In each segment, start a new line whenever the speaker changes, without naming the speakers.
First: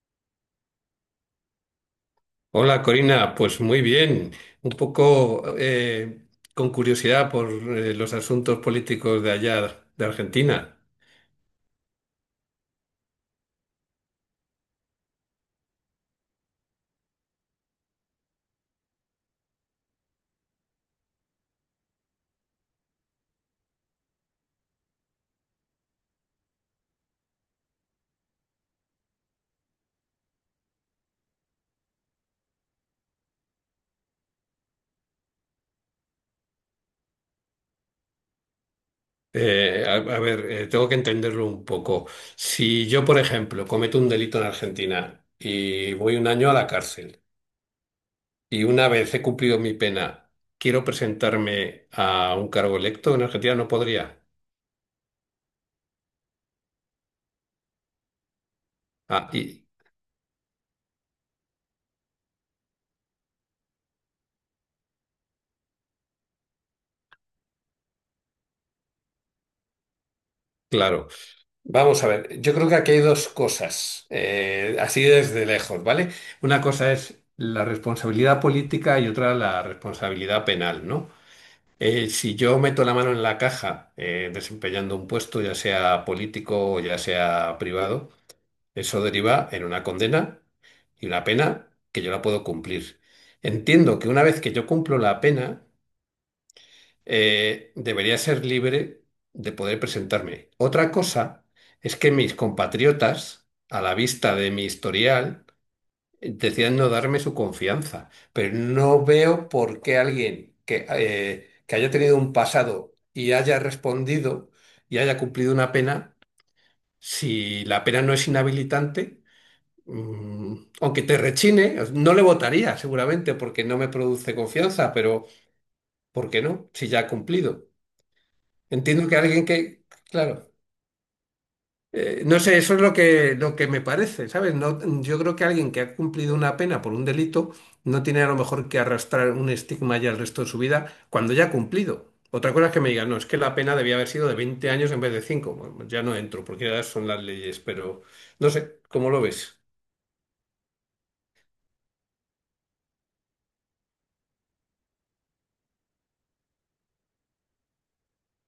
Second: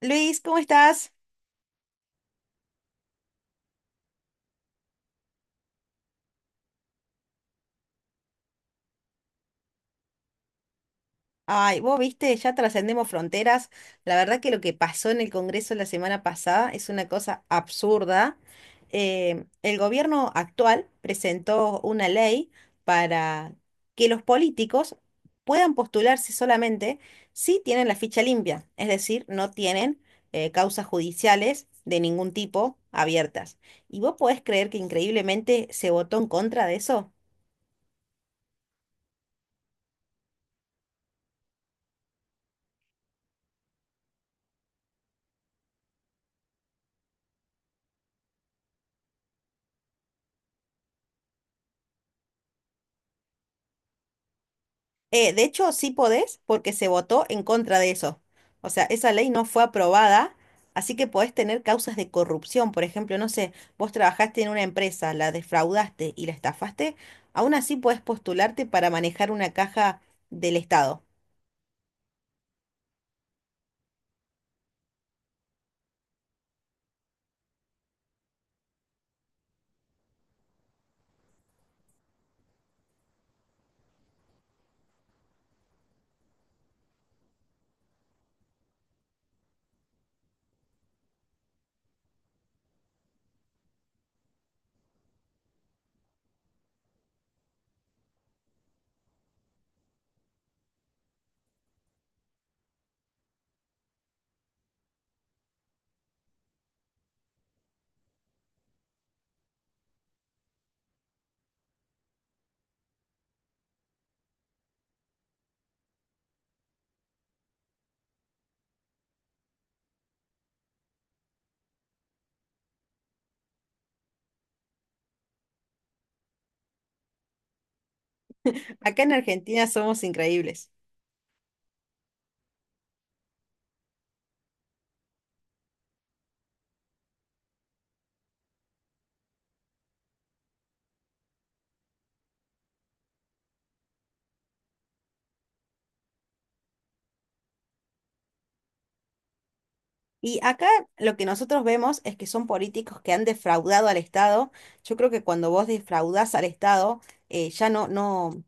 Luis, ¿cómo estás?
Hola Corina, pues muy bien, un poco con curiosidad por los asuntos políticos de allá, de Argentina.
Ay, vos viste, ya trascendemos fronteras. La verdad que lo que pasó en el Congreso la semana pasada es una cosa absurda. El gobierno actual presentó una ley para que los políticos puedan postularse solamente si tienen la ficha limpia, es decir, no tienen causas judiciales de ningún tipo abiertas. ¿Y vos podés creer que increíblemente se votó en contra de eso?
A ver, tengo que entenderlo un poco. Si yo, por ejemplo, cometo un delito en Argentina y voy un año a la cárcel y una vez he cumplido mi pena, quiero presentarme a un cargo electo en Argentina, no podría.
De hecho, sí podés porque se votó en contra de eso. O sea, esa
Ah,
ley no fue
y
aprobada, así que podés tener causas de corrupción. Por ejemplo, no sé, vos trabajaste en una empresa, la defraudaste y la estafaste, aún así podés postularte para manejar una caja del Estado.
claro. Vamos a ver, yo creo que aquí hay dos cosas, así desde lejos, ¿vale? Una cosa es la responsabilidad política y otra la responsabilidad penal, ¿no? Si yo meto la mano en la caja desempeñando un puesto, ya sea político o ya sea privado, eso deriva en una condena y una pena que yo la puedo cumplir. Entiendo que una vez que yo cumplo la pena, debería ser libre de poder presentarme. Otra cosa es que mis compatriotas, a la vista de mi historial, decían no darme su confianza. Pero no veo por qué alguien que, que haya tenido un pasado y haya respondido y haya cumplido una pena, si la pena no es inhabilitante, mm, aunque te rechine, no le votaría seguramente porque no me produce confianza, pero ¿por qué no? Si ya ha cumplido.
Acá
Entiendo
en
que alguien
Argentina
que,
somos
claro,
increíbles.
no sé, eso es lo que me parece, ¿sabes? No, yo creo que alguien que ha cumplido una pena por un delito no tiene a lo mejor que arrastrar un estigma ya el resto de su vida cuando ya ha cumplido. Otra cosa es que me digan, no, es que la pena debía haber sido de 20 años en vez de cinco. Bueno, ya no entro, porque ya son las leyes, pero no sé, ¿cómo lo ves?
Y acá lo que nosotros vemos es que son políticos que han defraudado al Estado. Yo creo que cuando vos defraudás al Estado, ya no,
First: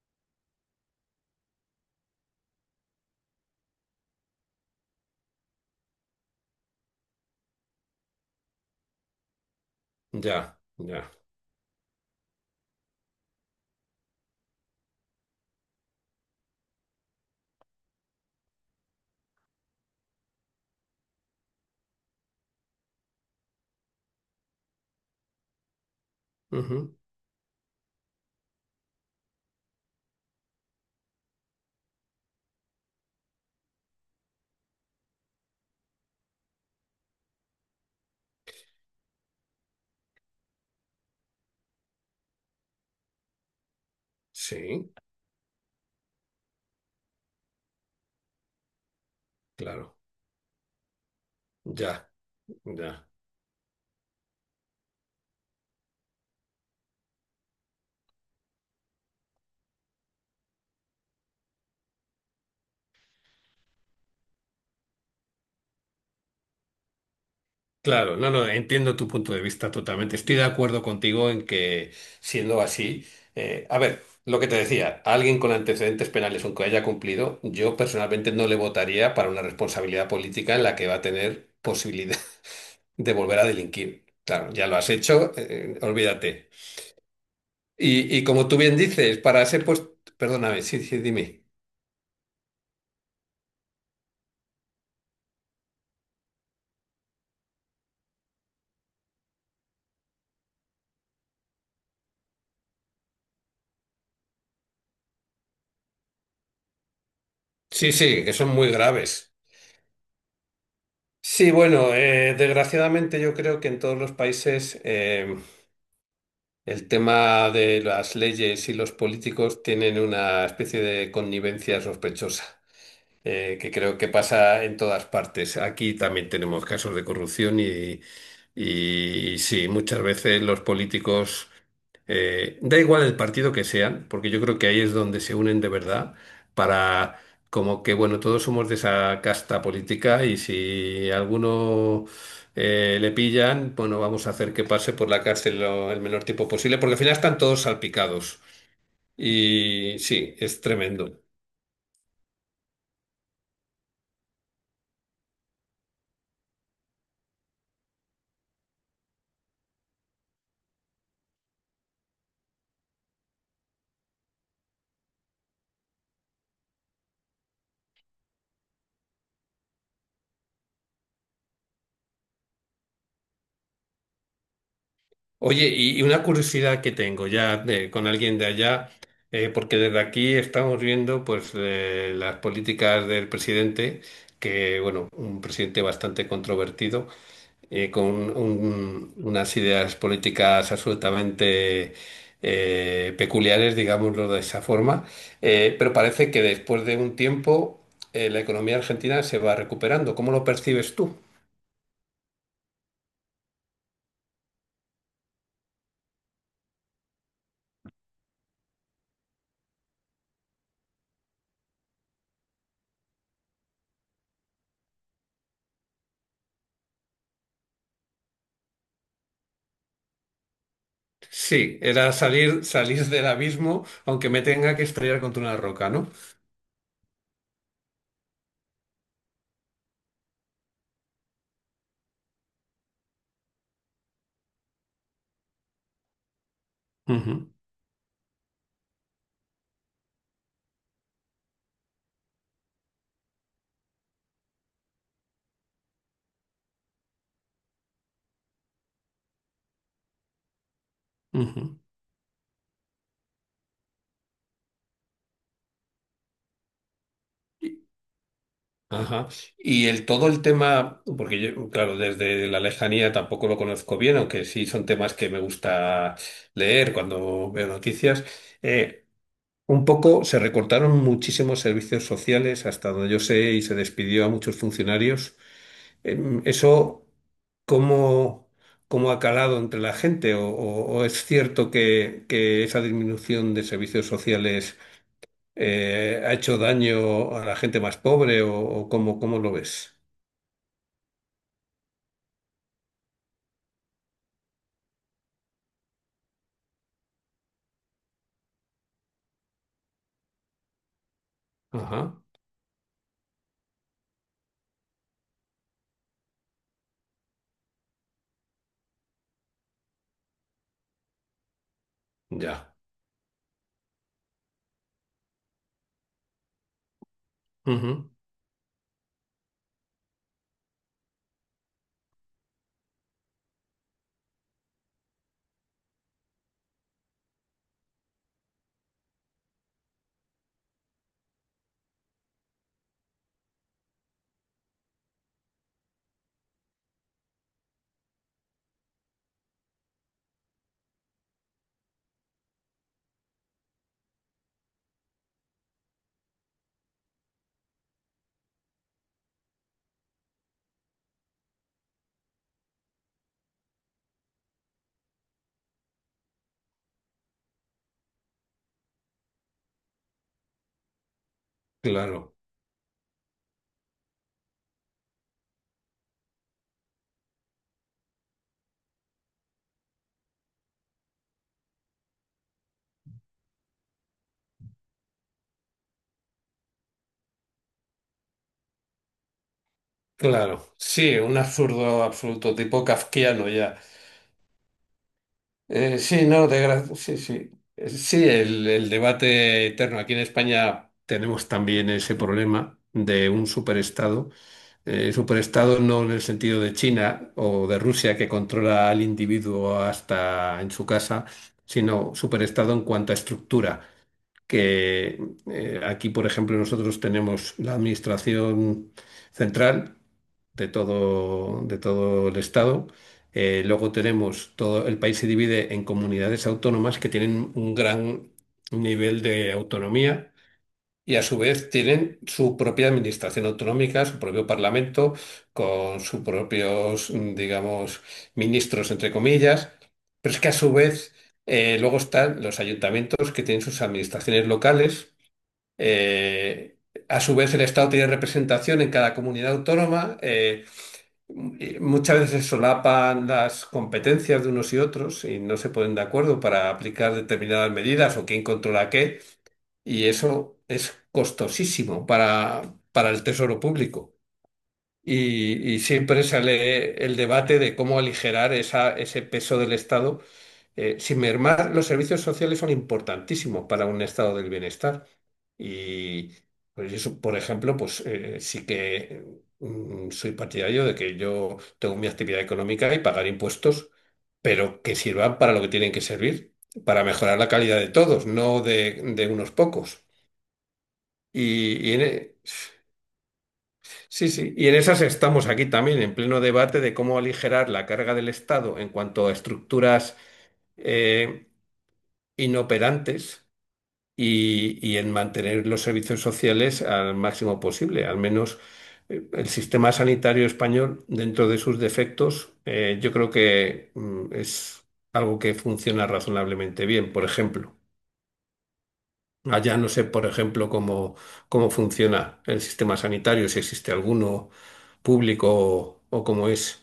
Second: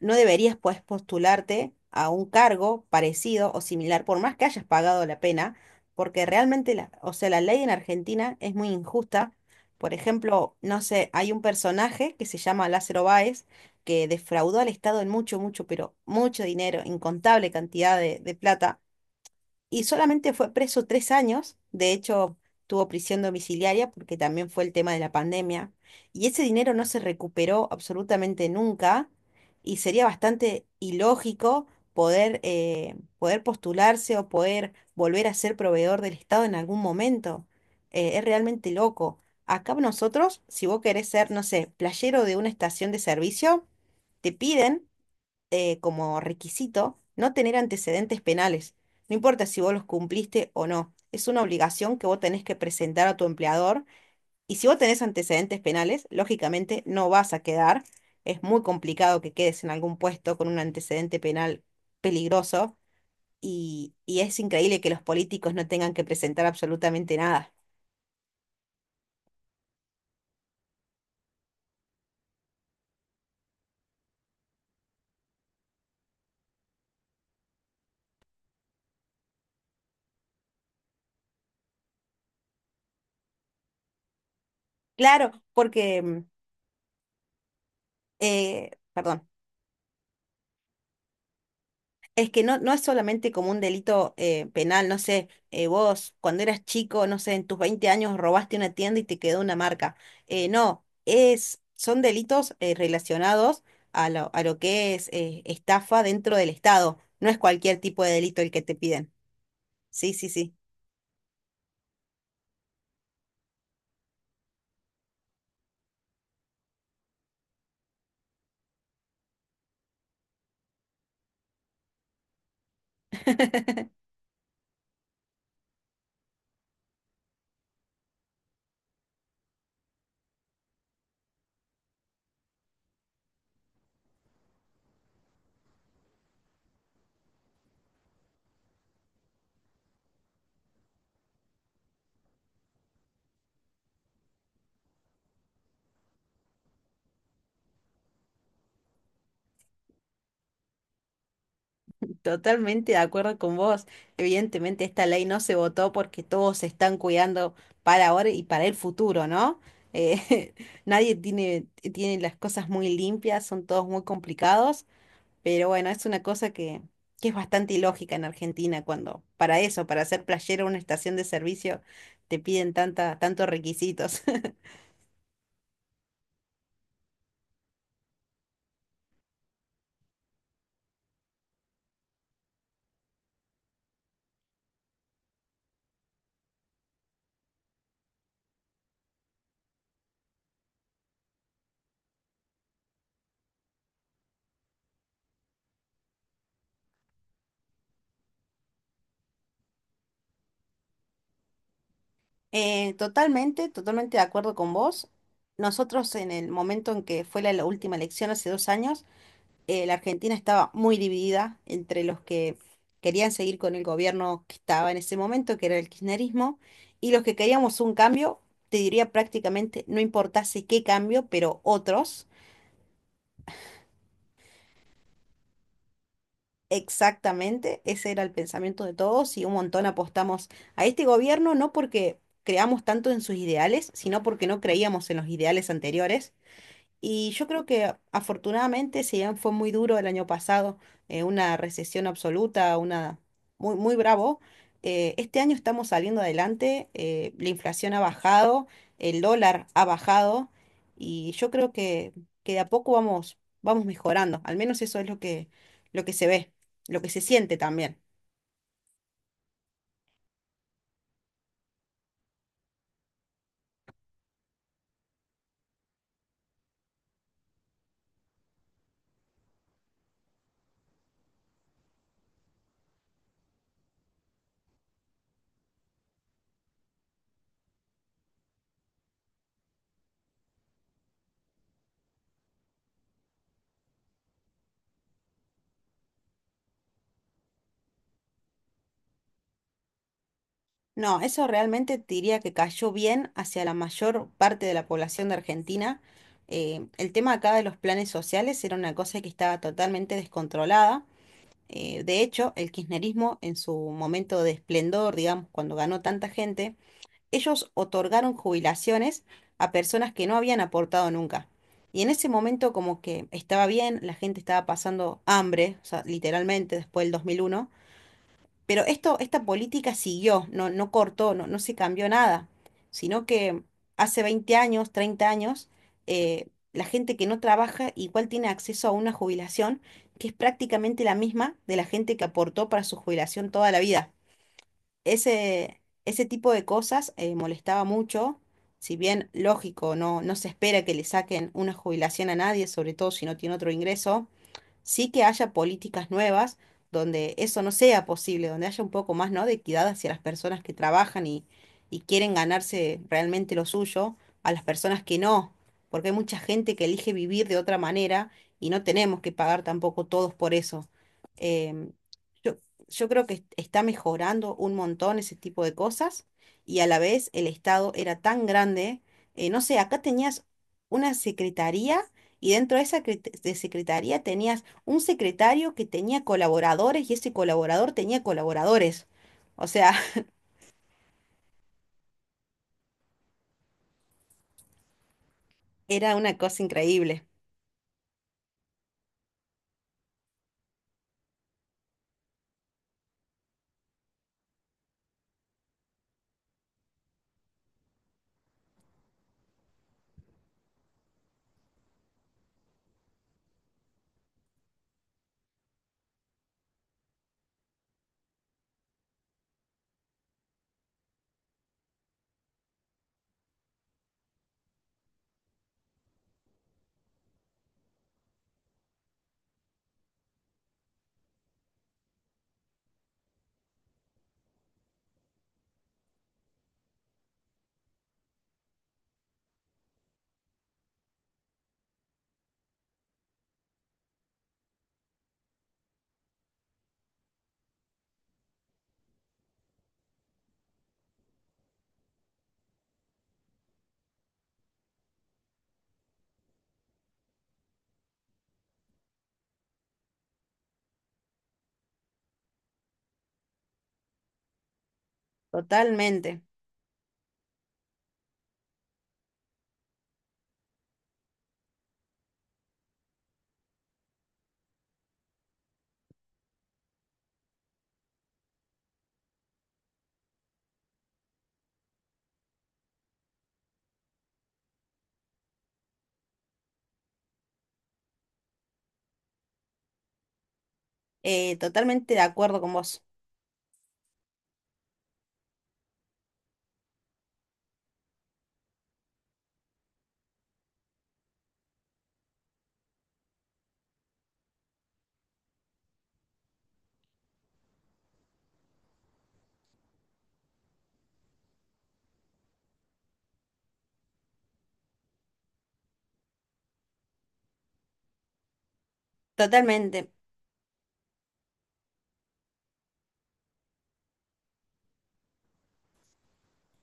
no deberías pues postularte a un cargo parecido o similar, por más que hayas pagado la pena, porque realmente, o sea, la ley en Argentina es muy injusta. Por ejemplo,
Ya,
no sé,
ya.
hay un personaje que se llama Lázaro Báez, que defraudó al Estado en mucho, mucho, pero mucho dinero, incontable cantidad de plata y solamente fue preso 3 años. De hecho, tuvo prisión domiciliaria porque también fue el tema de la pandemia, y ese dinero no
Ujú.
se recuperó absolutamente nunca, y sería bastante ilógico poder, poder postularse o poder volver a ser proveedor del Estado en algún momento. Es realmente loco. Acá nosotros, si vos querés ser, no sé, playero de una estación de servicio, te piden
Sí,
como requisito no tener antecedentes penales. No importa si vos los
claro,
cumpliste o no. Es una obligación que
ya,
vos tenés que presentar
ya.
a tu empleador. Y si vos tenés antecedentes penales, lógicamente no vas a quedar. Es muy complicado que quedes en algún puesto con un antecedente penal peligroso. Y es increíble que los políticos no tengan que presentar absolutamente nada.
Claro, no, no, entiendo tu punto de vista totalmente. Estoy de acuerdo contigo en que, siendo así, a ver, lo que te decía, alguien con antecedentes penales, aunque haya cumplido, yo personalmente no le votaría para una responsabilidad política en la que va a tener posibilidad de volver a delinquir. Claro, ya lo has
Claro,
hecho,
porque,
olvídate. Y como tú bien dices,
perdón.
para ser pues, perdóname, sí, sí, dime.
Es que no, no es solamente como un delito penal, no sé, vos cuando eras chico, no sé, en tus 20 años robaste una tienda y te quedó una marca. No, es, son delitos relacionados a a lo que es estafa dentro del Estado. No es cualquier
Sí,
tipo de
sí, que
delito
son
el que
muy
te piden.
graves.
Sí, sí, sí.
Sí, bueno, desgraciadamente yo creo que en todos los países el tema de las leyes y los políticos tienen una especie de connivencia sospechosa que creo que pasa en todas partes. Aquí también tenemos casos de corrupción y sí, muchas veces los políticos, da igual el partido que sean, porque yo creo que ahí es donde se unen de verdad para. Como que, bueno, todos somos de esa casta política y si alguno le pillan, bueno, vamos a hacer que pase por la cárcel el menor tiempo posible, porque al final están todos salpicados. Y sí, es tremendo.
Totalmente de acuerdo con vos. Evidentemente esta ley no se votó porque todos se están cuidando para ahora y para el futuro, ¿no? Eh, Nadie tiene las cosas muy limpias, son todos muy complicados, pero bueno, es una cosa que es bastante ilógica en Argentina cuando para eso, para ser playero en una estación de servicio, te piden tanta, tantos requisitos.
Oye, y una curiosidad que tengo ya con alguien de allá, porque desde aquí estamos viendo pues las políticas del presidente, que bueno, un presidente bastante controvertido, con unas ideas políticas absolutamente peculiares, digámoslo de esa forma. Pero parece que después de un tiempo la economía argentina se va recuperando. ¿Cómo lo percibes tú?
Totalmente, de acuerdo con vos. Nosotros en el momento en que fue la última elección hace 2 años, la Argentina estaba muy dividida entre los que querían seguir con el gobierno que estaba en ese momento, que era el kirchnerismo, y los que queríamos un cambio, te diría prácticamente, no importase qué cambio,
Sí,
pero
era
otros.
salir, salir del abismo, aunque me tenga que estrellar contra una roca, ¿no?
Exactamente, ese era el pensamiento de todos y un montón apostamos a este gobierno, no porque creamos tanto en sus ideales, sino porque no creíamos en los ideales anteriores. Y
Ujú,
yo creo que afortunadamente, si bien fue muy duro el año pasado, una recesión absoluta, una muy, muy bravo, este año estamos saliendo adelante. Eh, la inflación ha bajado, el dólar ha bajado, y yo creo
ujú.
que de a poco vamos mejorando. Al menos eso es lo que se ve, lo que se siente
Y-
también.
Ajá. Y el todo el tema, porque yo, claro, desde la lejanía tampoco lo conozco bien, aunque sí son temas que me gusta leer cuando veo noticias. eh, un poco se recortaron muchísimos servicios sociales, hasta donde yo sé, y se despidió a muchos funcionarios. Eso. ¿Cómo, cómo ha calado entre la gente? ¿O es cierto que esa disminución de servicios sociales ha hecho daño a la gente más pobre? ¿O cómo lo ves?
No, eso realmente te diría que cayó bien hacia la mayor parte de la población de Argentina. El tema acá de los planes sociales era una cosa que estaba totalmente descontrolada.
Ajá.
De hecho, el kirchnerismo en su momento de esplendor, digamos, cuando ganó tanta gente, ellos otorgaron jubilaciones a personas que no habían aportado nunca. Y en ese momento
Ya.
como que estaba bien, la gente estaba pasando hambre, o sea, literalmente después del 2001.
Ujú.
Pero esto, esta política siguió, no, no cortó, no, no se cambió nada, sino que hace 20 años, 30 años, eh, la gente que no trabaja igual tiene acceso a una jubilación que es prácticamente la misma de la gente que aportó para su jubilación toda la vida. Ese tipo de cosas molestaba mucho. Si bien lógico, no, no se espera que le saquen una jubilación a nadie, sobre todo si no tiene otro ingreso, sí que haya políticas nuevas donde eso no sea posible, donde haya un poco más, ¿no?, de equidad hacia las personas que trabajan y quieren ganarse realmente lo suyo, a las personas que no, porque hay mucha gente que elige vivir de otra manera y no tenemos que pagar tampoco todos por eso. Em,
Claro,
yo, yo creo que está mejorando un montón ese tipo de cosas y a la vez el Estado era tan grande. Eh, no sé, acá tenías una secretaría y dentro de esa cre- de secretaría tenías un secretario que tenía colaboradores y ese colaborador tenía colaboradores. O sea,
claro. Sí, un absurdo absoluto, tipo kafkiano ya. Eh,
era
sí,
una
no,
cosa
sí,
increíble.
sí. Sí, el debate eterno. Aquí en España tenemos también ese problema de un superestado no en el sentido de China o de Rusia que controla al individuo hasta en su casa, sino superestado en cuanto a estructura, que aquí, por ejemplo, nosotros tenemos la administración central de todo el estado. Luego tenemos todo el país se divide en comunidades autónomas que tienen un gran nivel de autonomía y a su vez tienen su propia administración autonómica, su propio parlamento, con sus propios, digamos, ministros, entre comillas. Pero es que a su vez luego están los ayuntamientos que tienen sus administraciones locales. Eh, a su vez el Estado tiene representación en cada comunidad autónoma. Y muchas veces se solapan las competencias de unos y otros y no se ponen de acuerdo para aplicar determinadas medidas o quién controla qué. Y eso es costosísimo para el tesoro público. Y siempre
Totalmente.
sale el debate de cómo aligerar esa, ese peso del Estado. Sin mermar, los servicios sociales son importantísimos para un estado del bienestar. Y pues eso, por ejemplo, pues sí que soy partidario de que yo tengo mi actividad económica y pagar impuestos, pero que sirvan para lo que tienen que servir, para mejorar la calidad de todos, no de unos pocos. Y, y en,
Totalmente de
e-
acuerdo con vos.
sí, sí, y en esas estamos aquí también, en pleno debate de cómo aligerar la carga del Estado en cuanto a estructuras eh, inoperantes y en mantener los servicios sociales al máximo posible. Al menos el sistema sanitario español, dentro de sus defectos, yo creo que es algo que funciona razonablemente bien, por ejemplo. Allá no sé,
Totalmente.
por ejemplo, cómo funciona el sistema sanitario, si existe alguno público o cómo es.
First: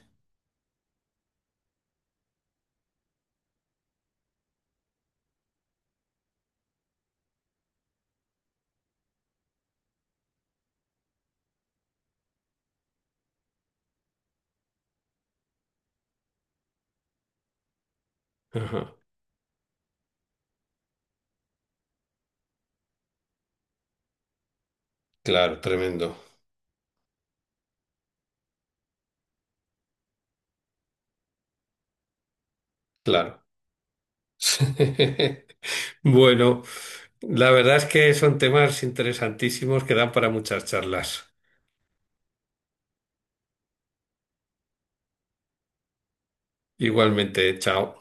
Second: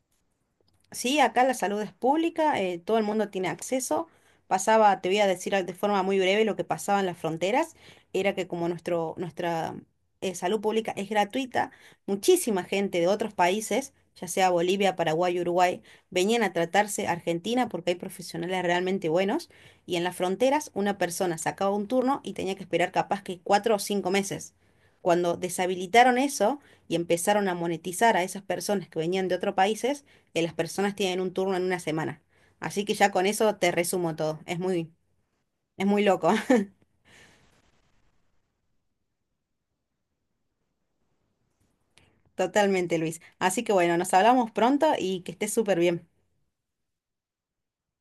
Sí, acá la salud es pública, todo el mundo tiene acceso. Pasaba, te voy a decir de forma muy breve lo que pasaba en las fronteras, era que como nuestra salud pública es gratuita, muchísima gente de otros países, ya sea Bolivia, Paraguay, Uruguay, venían a tratarse a Argentina porque hay profesionales
Ajá.
realmente buenos y en las fronteras una persona sacaba un turno y tenía que esperar capaz que 4 o 5 meses. Cuando
Claro, tremendo,
deshabilitaron eso y empezaron a monetizar a esas personas que venían de otros países, que las personas tienen un turno en una semana. Así que ya con
claro.
eso te resumo todo. Es muy loco.
Bueno, la verdad es que son temas interesantísimos que dan para muchas charlas.
Totalmente, Luis. Así que bueno, nos hablamos pronto y que estés súper bien.
Igualmente, chao.